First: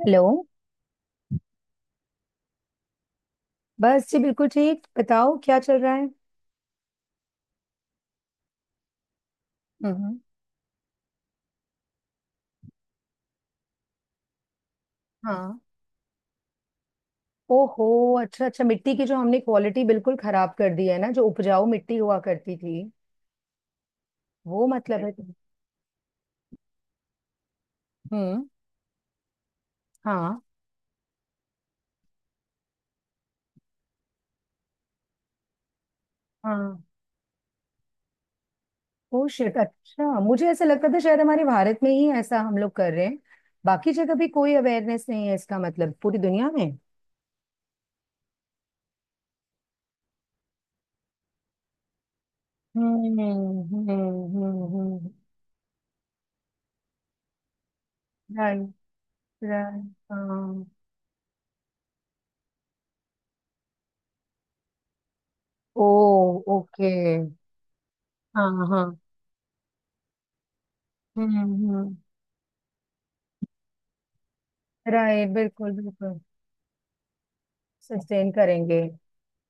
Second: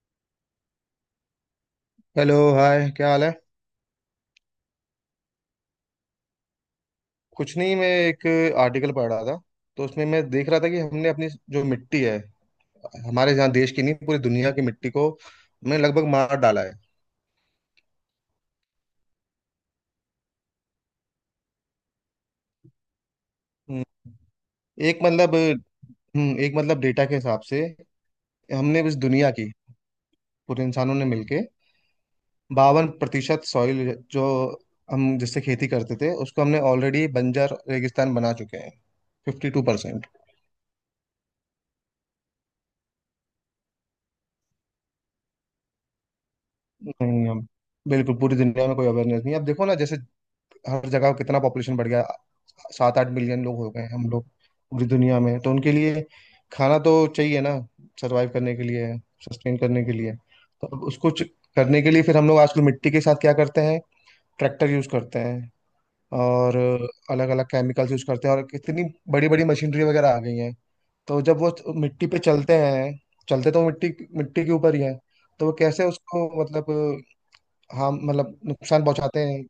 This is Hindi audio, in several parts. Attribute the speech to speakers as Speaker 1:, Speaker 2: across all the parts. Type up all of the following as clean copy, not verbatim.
Speaker 1: हेलो।
Speaker 2: हेलो, हाय, क्या हाल है।
Speaker 1: बस जी, बिल्कुल ठीक। बताओ, क्या चल रहा है?
Speaker 2: कुछ नहीं, मैं एक आर्टिकल पढ़ रहा था। तो उसमें
Speaker 1: हम्म।
Speaker 2: मैं देख रहा था कि हमने अपनी जो मिट्टी है हमारे यहाँ, देश की नहीं पूरी दुनिया की मिट्टी को
Speaker 1: हाँ।
Speaker 2: हमने लगभग मार डाला है।
Speaker 1: ओहो। अच्छा अच्छा, मिट्टी की जो हमने क्वालिटी बिल्कुल खराब कर दी है ना, जो उपजाऊ मिट्टी हुआ करती थी
Speaker 2: हम्म,
Speaker 1: वो।
Speaker 2: एक
Speaker 1: मतलब है।
Speaker 2: मतलब एक मतलब, डेटा के हिसाब से
Speaker 1: हम्म।
Speaker 2: हमने इस दुनिया की,
Speaker 1: हाँ
Speaker 2: पूरे इंसानों ने मिलके, 52% सॉइल जो हम जिससे खेती करते थे उसको हमने
Speaker 1: हाँ।
Speaker 2: ऑलरेडी बंजर रेगिस्तान बना चुके हैं।
Speaker 1: ओ
Speaker 2: फिफ्टी
Speaker 1: शिट।
Speaker 2: टू परसेंट
Speaker 1: अच्छा, मुझे ऐसा लगता था शायद हमारे भारत में ही ऐसा हम लोग कर रहे हैं। बाकी जगह भी कोई अवेयरनेस नहीं है, इसका मतलब पूरी दुनिया में।
Speaker 2: नहीं, हम बिल्कुल पूरी दुनिया में कोई अवेयरनेस नहीं है। अब देखो ना, जैसे हर जगह कितना पॉपुलेशन बढ़ गया। सात आठ मिलियन लोग हो गए
Speaker 1: हम्म।
Speaker 2: हम लोग पूरी
Speaker 1: हम्म।
Speaker 2: दुनिया में। तो उनके लिए खाना तो चाहिए ना, सरवाइव करने के
Speaker 1: राइट।
Speaker 2: लिए, सस्टेन
Speaker 1: राइट।
Speaker 2: करने के लिए।
Speaker 1: हाँ।
Speaker 2: तो अब उसको करने के लिए फिर हम लोग आजकल मिट्टी के साथ क्या करते हैं। ट्रैक्टर यूज करते हैं,
Speaker 1: ओ।
Speaker 2: और
Speaker 1: ओके।
Speaker 2: अलग अलग केमिकल्स यूज करते हैं, और
Speaker 1: हाँ
Speaker 2: कितनी
Speaker 1: हाँ।
Speaker 2: बड़ी बड़ी मशीनरी वगैरह आ गई हैं। तो जब वो
Speaker 1: हम्म।
Speaker 2: मिट्टी पे चलते हैं, चलते तो वो मिट्टी मिट्टी के ऊपर ही है।
Speaker 1: राइट,
Speaker 2: तो वो
Speaker 1: बिल्कुल
Speaker 2: कैसे
Speaker 1: बिल्कुल।
Speaker 2: उसको, मतलब हम,
Speaker 1: सस्टेन
Speaker 2: मतलब
Speaker 1: करेंगे।
Speaker 2: नुकसान पहुंचाते हैं।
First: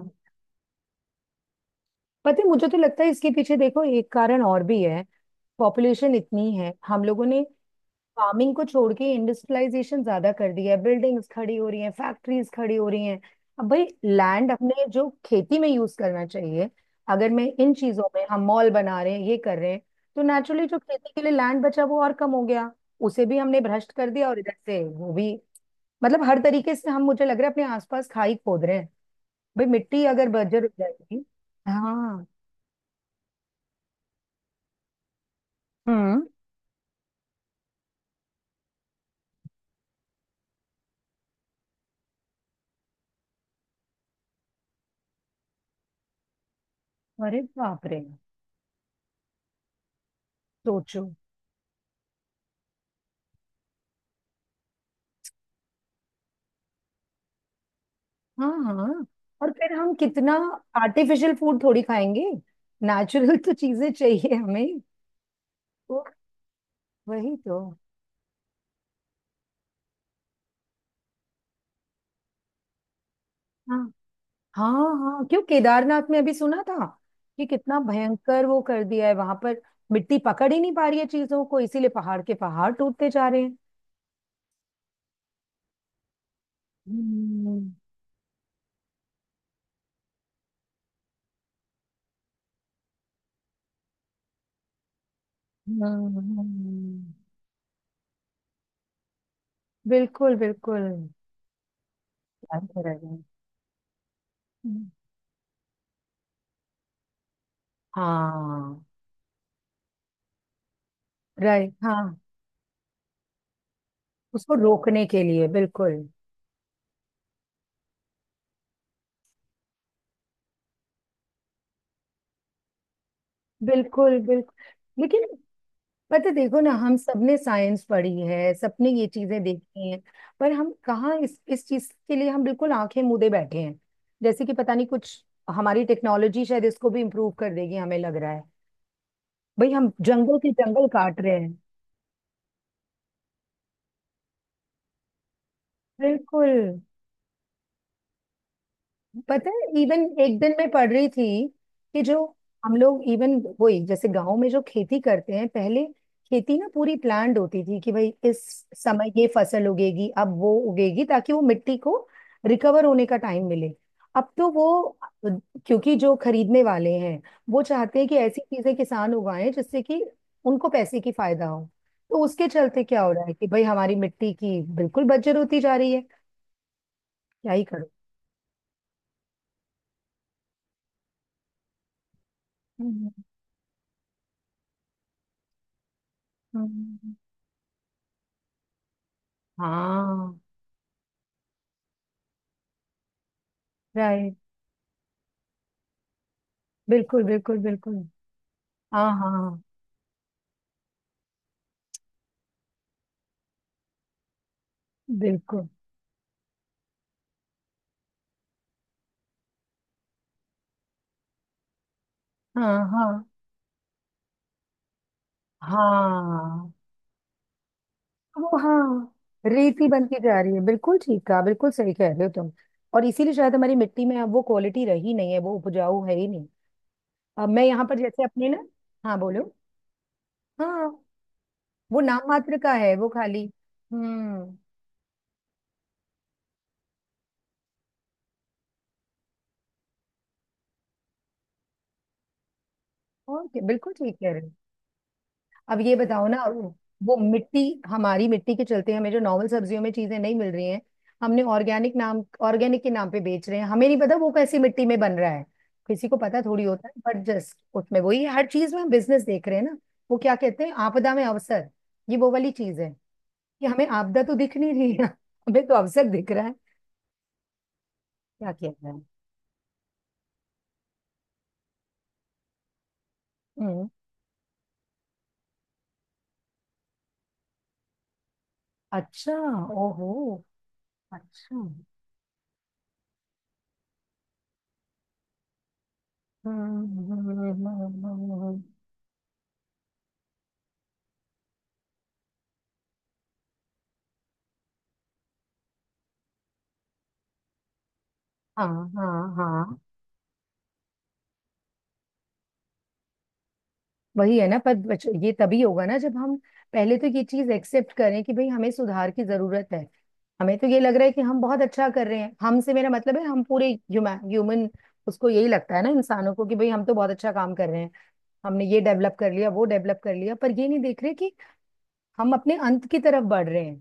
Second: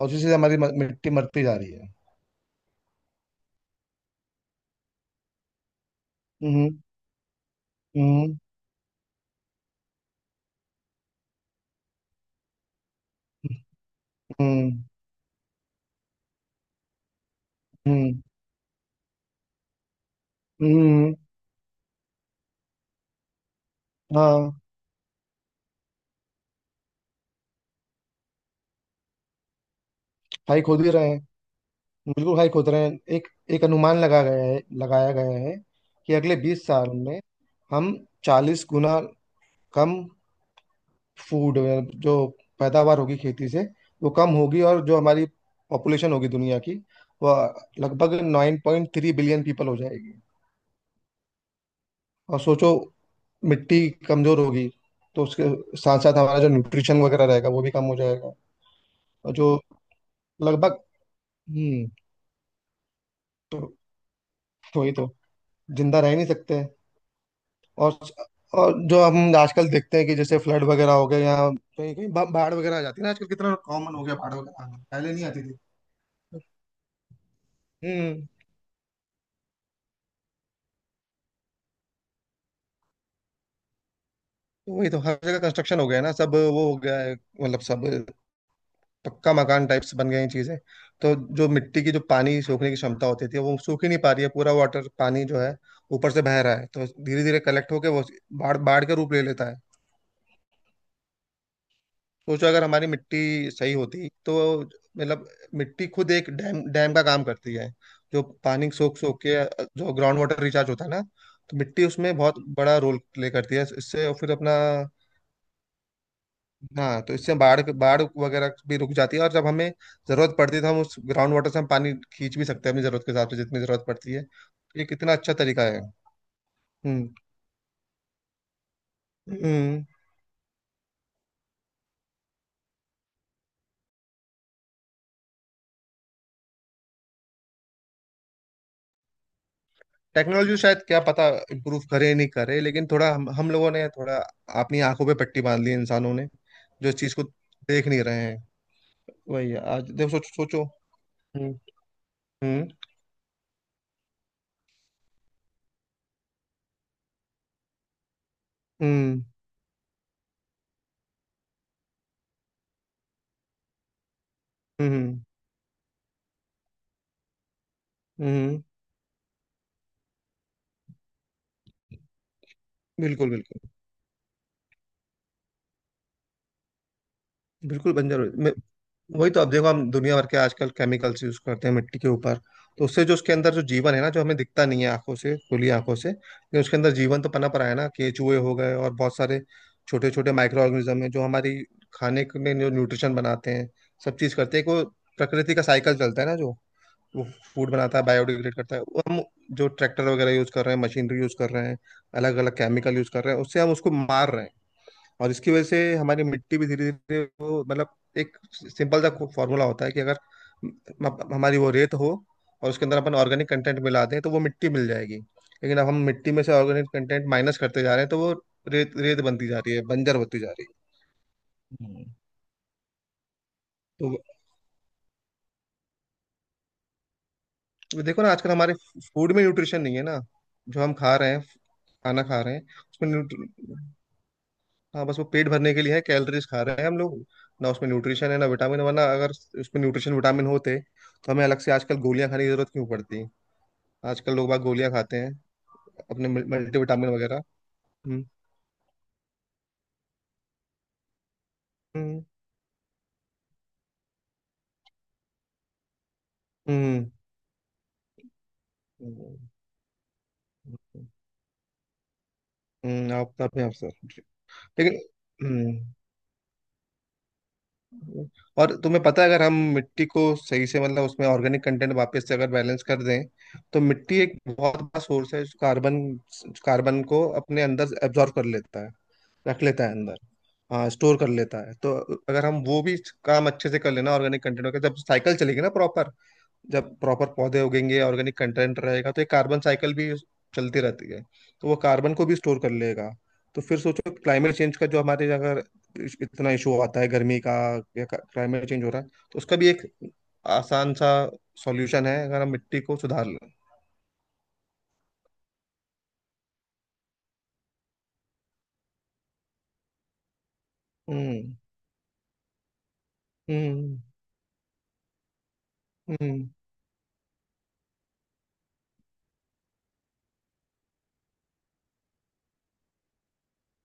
Speaker 2: और उसी से हमारी मिट्टी मरती जा रही है।
Speaker 1: पता है, मुझे तो लगता है इसके पीछे देखो एक कारण और भी है। पॉपुलेशन इतनी है,
Speaker 2: हम्म।
Speaker 1: हम लोगों ने
Speaker 2: हम्म।
Speaker 1: फार्मिंग को छोड़ के इंडस्ट्रियलाइजेशन ज्यादा कर दिया है, बिल्डिंग्स खड़ी हो रही हैं, फैक्ट्रीज खड़ी हो रही हैं। अब भाई लैंड
Speaker 2: हम्म।
Speaker 1: अपने जो खेती में यूज करना चाहिए, अगर मैं इन चीजों
Speaker 2: हम्म।
Speaker 1: में, हम मॉल बना रहे हैं, ये कर रहे हैं, तो नेचुरली जो खेती
Speaker 2: हम्म।
Speaker 1: के लिए लैंड बचा वो और कम हो गया। उसे भी हमने भ्रष्ट कर दिया और
Speaker 2: हाँ,
Speaker 1: इधर से वो भी। मतलब हर तरीके से हम, मुझे लग रहा है, अपने आसपास खाई खोद रहे हैं। भाई मिट्टी अगर
Speaker 2: हाई
Speaker 1: बंजर हो
Speaker 2: खोद ही रहे हैं,
Speaker 1: जाएगी। हाँ।
Speaker 2: बिल्कुल हाई खोद रहे हैं। एक एक अनुमान लगाया गया है कि
Speaker 1: हम्म।
Speaker 2: अगले 20 साल में हम 40 गुना कम फूड जो पैदावार होगी खेती से वो कम होगी, और जो हमारी पॉपुलेशन होगी दुनिया की वो
Speaker 1: अरे बाप रे।
Speaker 2: लगभग 9.3 बिलियन पीपल हो जाएगी।
Speaker 1: सोचो।
Speaker 2: और सोचो मिट्टी कमजोर होगी तो उसके साथ साथ हमारा जो न्यूट्रिशन वगैरह रहेगा वो भी कम हो जाएगा।
Speaker 1: हाँ हाँ।
Speaker 2: और
Speaker 1: और
Speaker 2: जो
Speaker 1: फिर हम कितना
Speaker 2: लगभग
Speaker 1: आर्टिफिशियल फूड थोड़ी
Speaker 2: हम्म
Speaker 1: खाएंगे। नेचुरल तो
Speaker 2: तो
Speaker 1: चीजें चाहिए हमें।
Speaker 2: तो वही तो जिंदा
Speaker 1: तो
Speaker 2: रह नहीं सकते।
Speaker 1: वही तो।
Speaker 2: और और जो हम आजकल देखते हैं कि जैसे फ्लड वगैरह हो गए या कहीं कहीं बाढ़ वगैरह आ जाती है ना, आजकल कितना
Speaker 1: हाँ
Speaker 2: कॉमन हो गया बाढ़ वगैरह
Speaker 1: हाँ
Speaker 2: आना। पहले
Speaker 1: हाँ।
Speaker 2: नहीं
Speaker 1: क्यों,
Speaker 2: आती थी।
Speaker 1: केदारनाथ में अभी सुना था कि कितना
Speaker 2: हम्म।
Speaker 1: भयंकर वो कर दिया है वहां पर। मिट्टी पकड़ ही नहीं पा रही है चीजों को, इसीलिए पहाड़ के पहाड़ टूटते जा रहे हैं।
Speaker 2: तो वही तो, हर जगह कंस्ट्रक्शन हो गया है ना, सब वो हो गया है, मतलब
Speaker 1: हम्म।
Speaker 2: सब पक्का मकान टाइप्स बन गए हैं चीजें। तो जो मिट्टी की, जो पानी सोखने की क्षमता होती थी, वो सूख ही नहीं पा रही है, पूरा वाटर पानी जो है ऊपर
Speaker 1: हम्म,
Speaker 2: से बह रहा है, तो
Speaker 1: हम्म,
Speaker 2: धीरे धीरे कलेक्ट होके वो बाढ़ बाढ़ का रूप ले लेता है।
Speaker 1: बिल्कुल बिल्कुल।
Speaker 2: सोचो अगर
Speaker 1: याद
Speaker 2: हमारी
Speaker 1: करेगा।
Speaker 2: मिट्टी सही होती तो,
Speaker 1: हम्म।
Speaker 2: मतलब मिट्टी खुद एक डैम डैम का काम करती है, जो पानी
Speaker 1: हाँ।
Speaker 2: सोख सोख के जो ग्राउंड वाटर रिचार्ज होता है ना, तो
Speaker 1: राइट,
Speaker 2: मिट्टी उसमें
Speaker 1: हाँ।
Speaker 2: बहुत बड़ा रोल प्ले करती है इससे। और फिर
Speaker 1: उसको
Speaker 2: अपना,
Speaker 1: रोकने के लिए बिल्कुल
Speaker 2: हाँ, तो इससे बाढ़ बाढ़ वगैरह भी रुक जाती है। और जब हमें जरूरत पड़ती है तो हम उस ग्राउंड वाटर से हम पानी खींच भी सकते हैं अपनी जरूरत के हिसाब से, जितनी जरूरत पड़ती
Speaker 1: बिल्कुल
Speaker 2: है। ये
Speaker 1: बिल्कुल।
Speaker 2: कितना
Speaker 1: लेकिन
Speaker 2: अच्छा तरीका है।
Speaker 1: पता है, देखो ना, हम
Speaker 2: हम्म।
Speaker 1: सबने साइंस पढ़ी है, सबने ये चीजें
Speaker 2: हम्म।
Speaker 1: देखी हैं। पर हम कहाँ, इस चीज के लिए हम बिल्कुल आंखें मूंदे बैठे हैं। जैसे कि पता नहीं कुछ, हमारी टेक्नोलॉजी शायद इसको भी इम्प्रूव कर देगी हमें लग रहा है। भाई हम जंगल के
Speaker 2: टेक्नोलॉजी शायद
Speaker 1: जंगल
Speaker 2: क्या
Speaker 1: काट
Speaker 2: पता
Speaker 1: रहे हैं।
Speaker 2: इम्प्रूव करे या नहीं करे, लेकिन थोड़ा हम लोगों ने थोड़ा अपनी आंखों पे पट्टी बांध ली है इंसानों ने,
Speaker 1: बिल्कुल।
Speaker 2: जो इस चीज को देख नहीं रहे हैं। वही
Speaker 1: पता
Speaker 2: है
Speaker 1: है
Speaker 2: आज,
Speaker 1: इवन
Speaker 2: देखो, सोचो
Speaker 1: एक दिन
Speaker 2: सोचो।
Speaker 1: मैं पढ़ रही थी
Speaker 2: हम्म।
Speaker 1: कि जो
Speaker 2: हम्म।
Speaker 1: हम लोग इवन वही, जैसे गांव में जो खेती करते हैं पहले, खेती ना पूरी प्लान्ड होती थी कि भाई इस समय
Speaker 2: हम्म।
Speaker 1: ये फसल उगेगी अब वो उगेगी ताकि वो मिट्टी को रिकवर होने का टाइम मिले। अब तो वो,
Speaker 2: हम्म।
Speaker 1: क्योंकि जो खरीदने वाले हैं वो चाहते हैं कि ऐसी
Speaker 2: हम्म।
Speaker 1: चीजें किसान उगाएं जिससे कि उनको पैसे की फायदा हो। तो उसके चलते क्या हो रहा
Speaker 2: बिल्कुल,
Speaker 1: है कि भाई
Speaker 2: बिल्कुल।
Speaker 1: हमारी मिट्टी की बिल्कुल बंजर होती जा रही है। क्या ही
Speaker 2: बिल्कुल
Speaker 1: करो।
Speaker 2: बंजर हो वही तो, अब देखो हम दुनिया भर के आजकल केमिकल्स यूज करते हैं मिट्टी के ऊपर, तो उससे जो
Speaker 1: हम्म,
Speaker 2: उसके अंदर जो जीवन है ना, जो हमें दिखता नहीं है आंखों से, खुली आंखों से, लेकिन उसके अंदर
Speaker 1: हम्म,
Speaker 2: जीवन तो पनप रहा है ना, केचुए हो गए और बहुत सारे छोटे छोटे
Speaker 1: हाँ।
Speaker 2: माइक्रो ऑर्गेनिज्म है जो हमारी खाने के में जो न्यूट्रिशन बनाते हैं, सब चीज
Speaker 1: राइट,
Speaker 2: करते हैं को, प्रकृति का साइकिल चलता है ना, जो वो
Speaker 1: बिल्कुल बिल्कुल
Speaker 2: फूड बनाता
Speaker 1: बिल्कुल।
Speaker 2: है, बायोडिग्रेड करता है, वो
Speaker 1: हाँ
Speaker 2: हम
Speaker 1: हाँ।
Speaker 2: जो ट्रैक्टर वगैरह यूज कर रहे हैं, मशीनरी यूज कर रहे हैं, अलग अलग केमिकल यूज कर रहे हैं, उससे हम उसको मार रहे हैं। और इसकी वजह
Speaker 1: बिल्कुल।
Speaker 2: से हमारी मिट्टी भी धीरे धीरे वो, मतलब, एक सिंपल सा फॉर्मूला होता है, कि अगर हमारी वो रेत हो और
Speaker 1: हाँ
Speaker 2: उसके अंदर अपन
Speaker 1: हाँ।
Speaker 2: ऑर्गेनिक कंटेंट मिला दें तो वो मिट्टी मिल जाएगी, लेकिन अब हम मिट्टी में से
Speaker 1: हाँ,
Speaker 2: ऑर्गेनिक कंटेंट माइनस करते जा रहे हैं तो वो
Speaker 1: वो
Speaker 2: रेत
Speaker 1: हाँ।
Speaker 2: रेत बनती जा रही है,
Speaker 1: रेती
Speaker 2: बंजर
Speaker 1: बनती
Speaker 2: होती
Speaker 1: जा
Speaker 2: जा
Speaker 1: रही
Speaker 2: रही
Speaker 1: है,
Speaker 2: है।
Speaker 1: बिल्कुल ठीक कहा, बिल्कुल सही
Speaker 2: हम्म।
Speaker 1: कह रहे हो तुम। और इसीलिए शायद हमारी मिट्टी
Speaker 2: तो
Speaker 1: में अब वो क्वालिटी रही नहीं है, वो उपजाऊ है ही नहीं। अब मैं यहाँ पर
Speaker 2: देखो
Speaker 1: जैसे
Speaker 2: ना, आजकल
Speaker 1: अपने ना।
Speaker 2: हमारे
Speaker 1: हाँ
Speaker 2: फूड में
Speaker 1: बोलो।
Speaker 2: न्यूट्रिशन नहीं है ना, जो हम
Speaker 1: हाँ।
Speaker 2: खा रहे हैं,
Speaker 1: वो
Speaker 2: खाना
Speaker 1: नाम
Speaker 2: खा रहे हैं
Speaker 1: मात्र का है,
Speaker 2: उसमें,
Speaker 1: वो खाली। हम्म।
Speaker 2: हाँ, बस वो पेट भरने के लिए है, कैलोरीज खा रहे हैं हम लोग, ना उसमें न्यूट्रिशन है ना विटामिन, वरना अगर उसमें न्यूट्रिशन विटामिन होते तो हमें अलग से आजकल गोलियां खाने की जरूरत क्यों पड़ती।
Speaker 1: ओके, बिल्कुल ठीक
Speaker 2: आजकल
Speaker 1: है।
Speaker 2: लोग बाग गोलियां खाते हैं,
Speaker 1: अब ये
Speaker 2: अपने
Speaker 1: बताओ ना
Speaker 2: मल्टी
Speaker 1: वो
Speaker 2: विटामिन
Speaker 1: वो
Speaker 2: वगैरह।
Speaker 1: मिट्टी,
Speaker 2: हम्म।
Speaker 1: हमारी मिट्टी के चलते हमें जो नॉर्मल सब्जियों में चीजें नहीं मिल रही हैं। हमने ऑर्गेनिक
Speaker 2: हम्म।
Speaker 1: नाम, ऑर्गेनिक के नाम पे बेच रहे हैं, हमें नहीं पता वो कैसी मिट्टी में बन रहा है। किसी को पता थोड़ी होता है,
Speaker 2: हम्म।
Speaker 1: बट जस्ट उसमें वही, हर चीज में हम बिजनेस
Speaker 2: हम्म।
Speaker 1: देख रहे हैं ना। वो क्या कहते हैं,
Speaker 2: हम्म।
Speaker 1: आपदा में अवसर। ये वो वाली चीज है
Speaker 2: हम्म। आप हैं,
Speaker 1: कि
Speaker 2: आप सर।
Speaker 1: हमें आपदा तो दिख नहीं रही
Speaker 2: लेकिन
Speaker 1: है, हमें
Speaker 2: हम्म
Speaker 1: तो अवसर दिख रहा है। क्या
Speaker 2: और
Speaker 1: किया
Speaker 2: तुम्हें
Speaker 1: जाए।
Speaker 2: पता है अगर हम मिट्टी को सही से, मतलब उसमें ऑर्गेनिक कंटेंट वापस से अगर बैलेंस कर दें तो
Speaker 1: हम्म।
Speaker 2: मिट्टी एक बहुत बड़ा सोर्स है, जो कार्बन कार्बन को अपने अंदर एब्जॉर्ब कर लेता है,
Speaker 1: अच्छा।
Speaker 2: रख लेता है अंदर,
Speaker 1: ओहो।
Speaker 2: हाँ, स्टोर कर लेता
Speaker 1: अच्छा।
Speaker 2: है। तो अगर हम वो भी काम अच्छे से कर लेना ऑर्गेनिक कंटेंट का, जब साइकिल चलेगी ना प्रॉपर, जब
Speaker 1: हम्म,
Speaker 2: प्रॉपर
Speaker 1: हम्म, हम्म,
Speaker 2: पौधे
Speaker 1: हम्म, हम्म।
Speaker 2: उगेंगे,
Speaker 1: हम्म, हम्म,
Speaker 2: ऑर्गेनिक
Speaker 1: हम्म, हम्म, हम्म, हम्म,
Speaker 2: कंटेंट रहेगा, तो एक कार्बन साइकिल भी चलती रहती है, तो वो कार्बन को भी स्टोर कर लेगा। तो फिर सोचो, क्लाइमेट चेंज का जो हमारे, अगर इतना इशू आता है गर्मी का, या क्लाइमेट
Speaker 1: हाँ
Speaker 2: चेंज हो रहा है, तो
Speaker 1: हाँ
Speaker 2: उसका भी
Speaker 1: हाँ।
Speaker 2: एक आसान सा सॉल्यूशन है, अगर हम मिट्टी को सुधार लें।
Speaker 1: वही है ना, पर ये तभी होगा ना जब हम पहले तो ये चीज एक्सेप्ट करें कि भाई हमें सुधार की जरूरत है। हमें तो ये लग रहा है कि हम
Speaker 2: हम्म।
Speaker 1: बहुत अच्छा कर रहे हैं, हमसे मेरा मतलब है हम पूरे
Speaker 2: हम्म।
Speaker 1: ह्यूमन, उसको यही लगता है ना इंसानों
Speaker 2: हम्म।
Speaker 1: को कि भाई हम तो बहुत अच्छा काम कर रहे हैं, हमने ये डेवलप कर लिया वो डेवलप कर लिया, पर ये नहीं देख रहे कि हम अपने अंत की तरफ बढ़ रहे हैं।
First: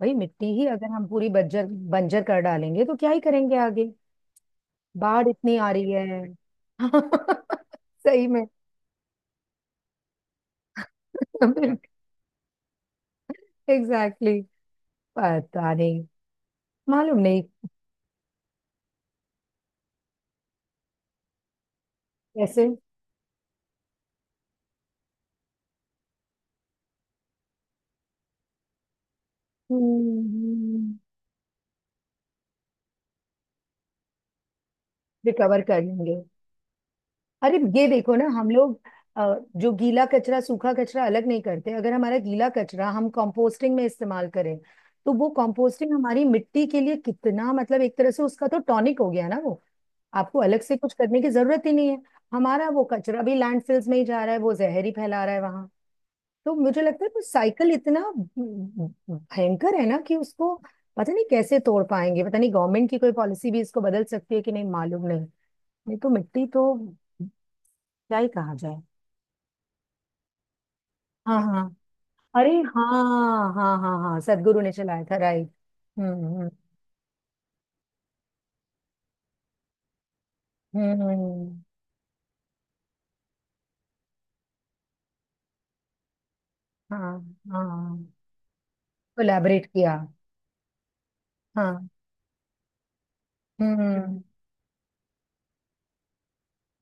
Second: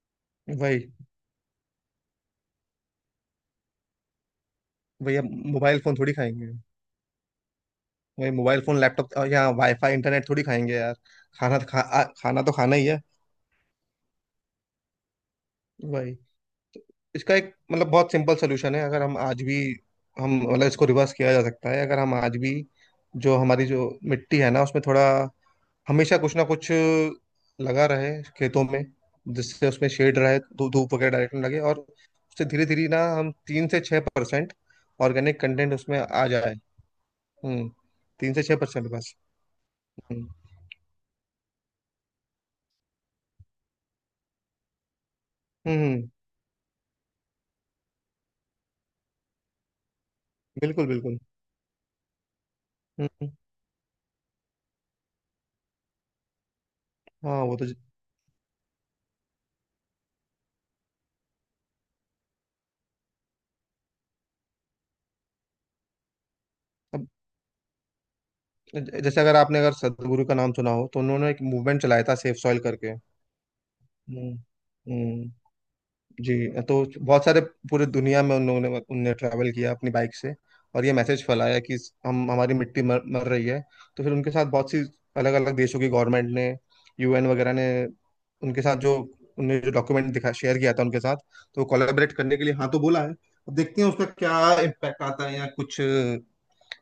Speaker 1: भाई मिट्टी ही
Speaker 2: वही,
Speaker 1: अगर हम पूरी बंजर बंजर कर डालेंगे तो क्या ही करेंगे आगे।
Speaker 2: वही।
Speaker 1: बाढ़
Speaker 2: अब
Speaker 1: इतनी आ
Speaker 2: मोबाइल
Speaker 1: रही
Speaker 2: फोन थोड़ी
Speaker 1: है।
Speaker 2: खाएंगे।
Speaker 1: सही
Speaker 2: वही,
Speaker 1: में।
Speaker 2: मोबाइल फोन, लैपटॉप या वाईफाई इंटरनेट थोड़ी खाएंगे यार। खाना तो खाना तो खाना ही है।
Speaker 1: एग्जैक्टली। पता नहीं।
Speaker 2: वही।
Speaker 1: मालूम
Speaker 2: इसका
Speaker 1: नहीं
Speaker 2: एक मतलब बहुत सिंपल सोल्यूशन है अगर हम आज भी, हम मतलब इसको रिवर्स किया जा सकता है, अगर हम आज भी
Speaker 1: कैसे।
Speaker 2: जो हमारी जो मिट्टी है ना उसमें थोड़ा हमेशा कुछ ना कुछ लगा रहे खेतों में, जिससे उसमें शेड रहे, धूप
Speaker 1: हम्म।
Speaker 2: वगैरह डायरेक्ट ना लगे, और उससे धीरे धीरे ना हम 3 से 6% ऑर्गेनिक
Speaker 1: रिकवर
Speaker 2: कंटेंट
Speaker 1: कर
Speaker 2: उसमें
Speaker 1: लेंगे।
Speaker 2: आ जाए।
Speaker 1: अरे
Speaker 2: हम्म।
Speaker 1: ये देखो ना
Speaker 2: तीन से
Speaker 1: हम
Speaker 2: छः
Speaker 1: लोग,
Speaker 2: परसेंट बस।
Speaker 1: जो गीला
Speaker 2: हम्म।
Speaker 1: कचरा सूखा कचरा अलग नहीं करते, अगर हमारा गीला कचरा हम कंपोस्टिंग में इस्तेमाल करें, तो वो कंपोस्टिंग
Speaker 2: हम्म।
Speaker 1: हमारी मिट्टी के लिए कितना, मतलब एक तरह से उसका तो टॉनिक हो गया ना वो। आपको अलग से
Speaker 2: बिल्कुल,
Speaker 1: कुछ
Speaker 2: बिल्कुल।
Speaker 1: करने की जरूरत ही नहीं है। हमारा वो कचरा
Speaker 2: हम्म।
Speaker 1: भी लैंडफिल्स में ही जा रहा है, वो जहर ही फैला रहा है वहां। तो मुझे लगता है वो
Speaker 2: हाँ, वो तो
Speaker 1: साइकिल इतना भयंकर है ना कि उसको पता नहीं कैसे तोड़ पाएंगे, पता नहीं गवर्नमेंट की कोई पॉलिसी भी इसको बदल सकती है कि नहीं, मालूम नहीं। नहीं तो मिट्टी तो
Speaker 2: अब
Speaker 1: क्या ही कहा जाए।
Speaker 2: जैसे अगर आपने, अगर सदगुरु का नाम सुना हो तो उन्होंने
Speaker 1: हाँ
Speaker 2: एक
Speaker 1: हाँ।
Speaker 2: मूवमेंट चलाया था, सेफ
Speaker 1: अरे।
Speaker 2: सॉइल करके।
Speaker 1: हाँ हाँ हाँ हाँ,
Speaker 2: हम्म।
Speaker 1: सदगुरु ने चलाया था
Speaker 2: हम्म।
Speaker 1: राइट। हम्म।
Speaker 2: जी, तो बहुत सारे पूरे दुनिया में उन लोगों ने, उनने ट्रैवल किया अपनी बाइक से और ये
Speaker 1: हम्म,
Speaker 2: मैसेज
Speaker 1: हम्म,
Speaker 2: फैलाया कि हम हमारी मिट्टी मर रही है। तो फिर उनके साथ बहुत सी अलग अलग देशों की गवर्नमेंट ने,
Speaker 1: हाँ
Speaker 2: यूएन वगैरह ने,
Speaker 1: हाँ।
Speaker 2: उनके साथ जो उनने
Speaker 1: कोलैबोरेट
Speaker 2: जो
Speaker 1: किया।
Speaker 2: डॉक्यूमेंट दिखा शेयर किया था उनके साथ, तो
Speaker 1: हाँ।
Speaker 2: कोलैबोरेट करने के लिए, हाँ तो बोला है। अब
Speaker 1: हम्म
Speaker 2: देखते हैं उसका
Speaker 1: हम्म।
Speaker 2: क्या इम्पैक्ट आता है, या कुछ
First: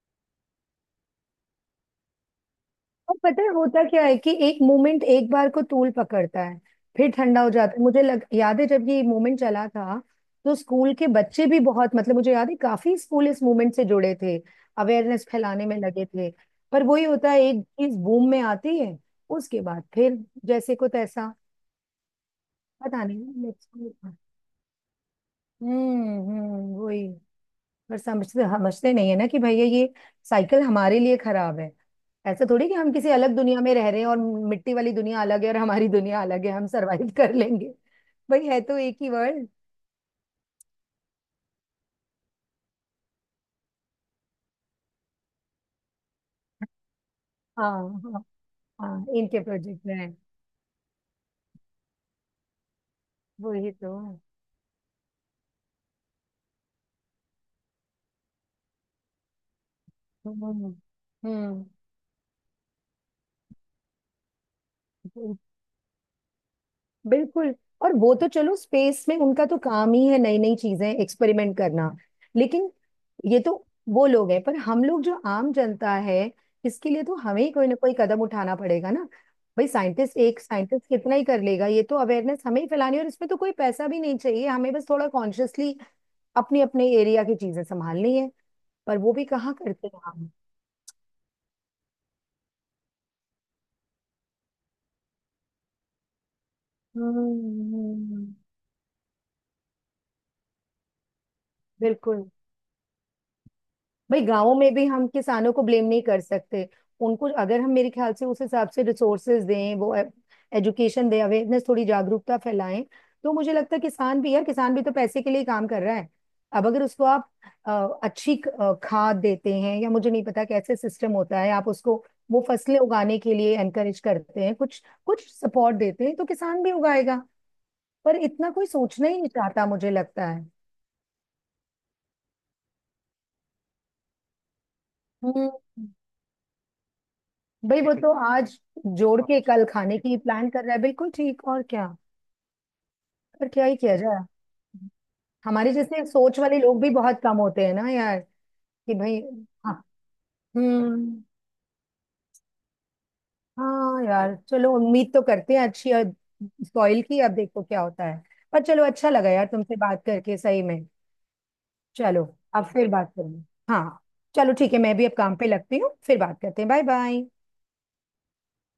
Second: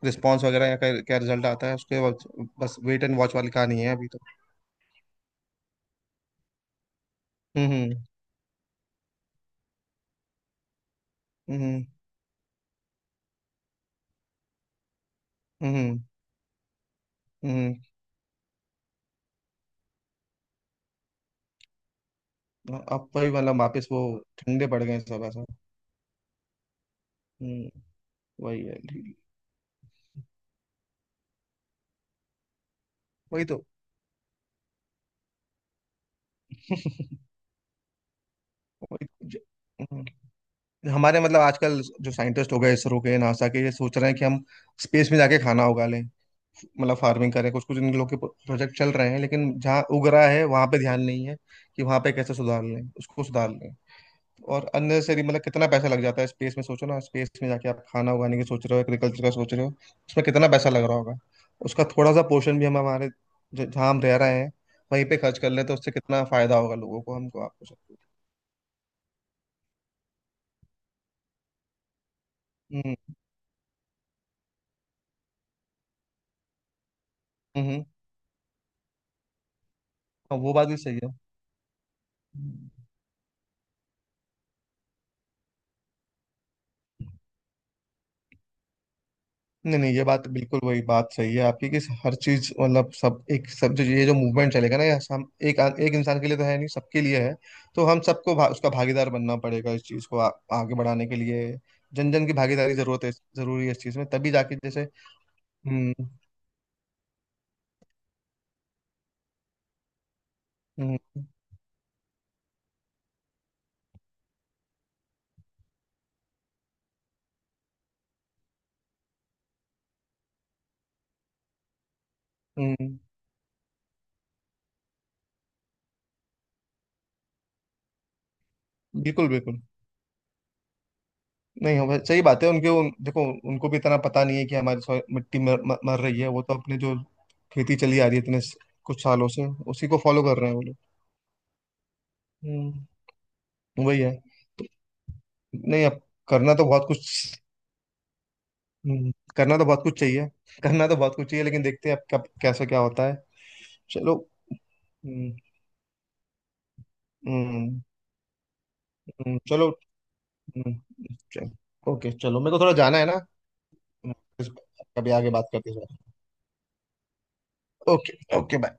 Speaker 2: रिस्पॉन्स वगैरह, या क्या रिजल्ट आता है उसके बाद। बस वेट एंड
Speaker 1: और
Speaker 2: वॉच
Speaker 1: पता है
Speaker 2: वाली कहानी
Speaker 1: होता
Speaker 2: है
Speaker 1: क्या
Speaker 2: अभी
Speaker 1: है
Speaker 2: तो।
Speaker 1: कि एक मोमेंट एक बार को तूल पकड़ता है, फिर ठंडा हो जाता है।
Speaker 2: हम्म।
Speaker 1: मुझे लग, याद है जब ये मोमेंट चला था तो स्कूल के बच्चे
Speaker 2: हम्म।
Speaker 1: भी
Speaker 2: हम्म।
Speaker 1: बहुत, मतलब मुझे याद है काफी स्कूल इस मूवमेंट से जुड़े थे, अवेयरनेस फैलाने में
Speaker 2: हम्म।
Speaker 1: लगे थे। पर वही होता है,
Speaker 2: हम्म।
Speaker 1: एक
Speaker 2: हम्म।
Speaker 1: चीज बूम में आती है, उसके बाद फिर जैसे को तैसा। पता
Speaker 2: अब वही,
Speaker 1: नहीं
Speaker 2: मतलब
Speaker 1: नेक्स्ट।
Speaker 2: वापस वो ठंडे पड़ गए हैं सब, ऐसा।
Speaker 1: हम्म, वही।
Speaker 2: हम्म।
Speaker 1: पर समझते
Speaker 2: वही है
Speaker 1: समझते नहीं है
Speaker 2: ठीक।
Speaker 1: ना कि भैया ये साइकिल हमारे लिए खराब है। ऐसा थोड़ी कि हम किसी अलग
Speaker 2: वही
Speaker 1: दुनिया
Speaker 2: तो
Speaker 1: में रह रहे हैं और मिट्टी वाली दुनिया अलग है और हमारी दुनिया अलग है, हम सरवाइव कर लेंगे। भाई है तो एक
Speaker 2: वही
Speaker 1: ही
Speaker 2: तो,
Speaker 1: वर्ल्ड।
Speaker 2: हम्म, हमारे मतलब आजकल जो साइंटिस्ट हो गए, इसरो के, नासा के, ये सोच रहे हैं कि हम स्पेस में जाके खाना उगा लें, मतलब फार्मिंग करें। कुछ कुछ
Speaker 1: हाँ
Speaker 2: इन लोग के
Speaker 1: हाँ
Speaker 2: प्रोजेक्ट चल
Speaker 1: हाँ,
Speaker 2: रहे हैं,
Speaker 1: इनके
Speaker 2: लेकिन जहाँ
Speaker 1: प्रोजेक्ट में
Speaker 2: उग
Speaker 1: है।
Speaker 2: रहा है वहां पे ध्यान नहीं है, कि वहां पे कैसे सुधार लें उसको, सुधार
Speaker 1: वही
Speaker 2: लें।
Speaker 1: तो।
Speaker 2: और अननेसेसरी, मतलब कितना पैसा लग जाता है स्पेस में, सोचो ना, स्पेस में जाके आप खाना उगाने की सोच रहे हो, एग्रीकल्चर का सोच रहे हो, उसमें
Speaker 1: हम्म
Speaker 2: कितना पैसा लग रहा होगा।
Speaker 1: हम्म।
Speaker 2: उसका थोड़ा सा पोर्शन भी हम हमारे जहाँ हम रह रहे हैं, वहीं पे खर्च कर लें तो उससे कितना फायदा होगा लोगों को, हमको,
Speaker 1: बिल्कुल।
Speaker 2: आपको,
Speaker 1: और
Speaker 2: सबको।
Speaker 1: वो तो चलो स्पेस में उनका तो काम ही है नई नई चीजें एक्सपेरिमेंट करना, लेकिन
Speaker 2: हम्म।
Speaker 1: ये तो, वो लोग हैं पर हम लोग जो आम जनता है, इसके लिए तो हमें ही
Speaker 2: हम्म।
Speaker 1: कोई
Speaker 2: हम्म।
Speaker 1: ना कोई कदम उठाना पड़ेगा ना। भाई साइंटिस्ट,
Speaker 2: हाँ,
Speaker 1: एक
Speaker 2: वो बात भी
Speaker 1: साइंटिस्ट
Speaker 2: सही
Speaker 1: कितना ही कर लेगा, ये तो अवेयरनेस
Speaker 2: है।
Speaker 1: हमें ही फैलानी है, और इसमें तो कोई पैसा भी नहीं चाहिए हमें, बस थोड़ा कॉन्शियसली अपने अपने एरिया की चीजें संभालनी है। पर वो भी कहाँ
Speaker 2: नहीं
Speaker 1: करते
Speaker 2: नहीं,
Speaker 1: हैं
Speaker 2: ये बात
Speaker 1: हम।
Speaker 2: बिल्कुल, वही बात सही है आपकी, कि हर चीज मतलब, सब, एक सब जो ये जो मूवमेंट चलेगा ना, ये हम एक एक इंसान के लिए तो है नहीं, सबके लिए है।
Speaker 1: हम्म
Speaker 2: तो हम सबको
Speaker 1: हम्म,
Speaker 2: उसका भागीदार बनना पड़ेगा, इस चीज को आगे बढ़ाने के लिए। जन
Speaker 1: बिल्कुल।
Speaker 2: जन की भागीदारी, जरूरत है, जरूरी है इस चीज में,
Speaker 1: भाई
Speaker 2: तभी
Speaker 1: गांवों
Speaker 2: जाके
Speaker 1: में
Speaker 2: जैसे।
Speaker 1: भी हम किसानों को ब्लेम नहीं
Speaker 2: हम्म।
Speaker 1: कर सकते। उनको अगर हम, मेरे ख्याल से उस हिसाब से रिसोर्सेज दें, वो एजुकेशन
Speaker 2: हम्म।
Speaker 1: दें, अवेयरनेस, थोड़ी जागरूकता फैलाएं, तो मुझे लगता है किसान भी, यार किसान भी तो पैसे के लिए ही काम कर रहा है। अब अगर उसको आप अच्छी खाद देते हैं या मुझे नहीं पता कैसे सिस्टम होता है, आप उसको वो फसलें
Speaker 2: हम्म।
Speaker 1: उगाने के लिए एनकरेज करते हैं, कुछ कुछ सपोर्ट देते हैं, तो किसान भी उगाएगा। पर इतना कोई सोचना ही
Speaker 2: बिल्कुल,
Speaker 1: नहीं
Speaker 2: बिल्कुल।
Speaker 1: चाहता मुझे लगता है।
Speaker 2: नहीं, हम सही बात है, उनके देखो, उनको भी इतना पता नहीं है कि हमारी मिट्टी
Speaker 1: हम्म।
Speaker 2: मर, मर मर रही है, वो तो अपने जो खेती
Speaker 1: भाई वो
Speaker 2: चली आ
Speaker 1: तो
Speaker 2: रही है इतने
Speaker 1: आज
Speaker 2: कुछ
Speaker 1: जोड़
Speaker 2: सालों
Speaker 1: के
Speaker 2: से
Speaker 1: कल
Speaker 2: उसी को
Speaker 1: खाने की
Speaker 2: फॉलो कर रहे
Speaker 1: प्लान
Speaker 2: हैं वो
Speaker 1: कर रहा
Speaker 2: लोग।
Speaker 1: है, बिल्कुल ठीक, और क्या।
Speaker 2: हम्म।
Speaker 1: पर क्या ही किया
Speaker 2: वही है।
Speaker 1: जाए। हमारे
Speaker 2: नहीं, अब
Speaker 1: जैसे सोच
Speaker 2: करना
Speaker 1: वाले
Speaker 2: तो
Speaker 1: लोग
Speaker 2: बहुत
Speaker 1: भी बहुत कम
Speaker 2: कुछ,
Speaker 1: होते हैं ना यार। कि भाई
Speaker 2: करना तो
Speaker 1: हाँ।
Speaker 2: बहुत कुछ चाहिए। करना तो बहुत
Speaker 1: हम्म।
Speaker 2: कुछ चाहिए, लेकिन देखते हैं अब कब कैसा क्या होता है।
Speaker 1: हाँ
Speaker 2: चलो।
Speaker 1: यार चलो, उम्मीद तो
Speaker 2: हम्म।
Speaker 1: करते हैं अच्छी सॉइल की, अब देखो
Speaker 2: हम्म।
Speaker 1: क्या होता है। पर चलो, अच्छा लगा
Speaker 2: हम्म।
Speaker 1: यार
Speaker 2: चलो।
Speaker 1: तुमसे बात करके, सही
Speaker 2: हम्म।
Speaker 1: में।
Speaker 2: चल। ओके,
Speaker 1: चलो
Speaker 2: चलो, मेरे को
Speaker 1: अब
Speaker 2: थोड़ा
Speaker 1: फिर
Speaker 2: जाना है ना।
Speaker 1: बात
Speaker 2: हम्म।
Speaker 1: करेंगे। हाँ।
Speaker 2: इस-
Speaker 1: चलो ठीक है, मैं भी
Speaker 2: कभी
Speaker 1: अब
Speaker 2: आगे
Speaker 1: काम पे
Speaker 2: बात करते
Speaker 1: लगती
Speaker 2: हैं।
Speaker 1: हूँ, फिर बात करते हैं, bye bye.
Speaker 2: Okay. Okay, bye.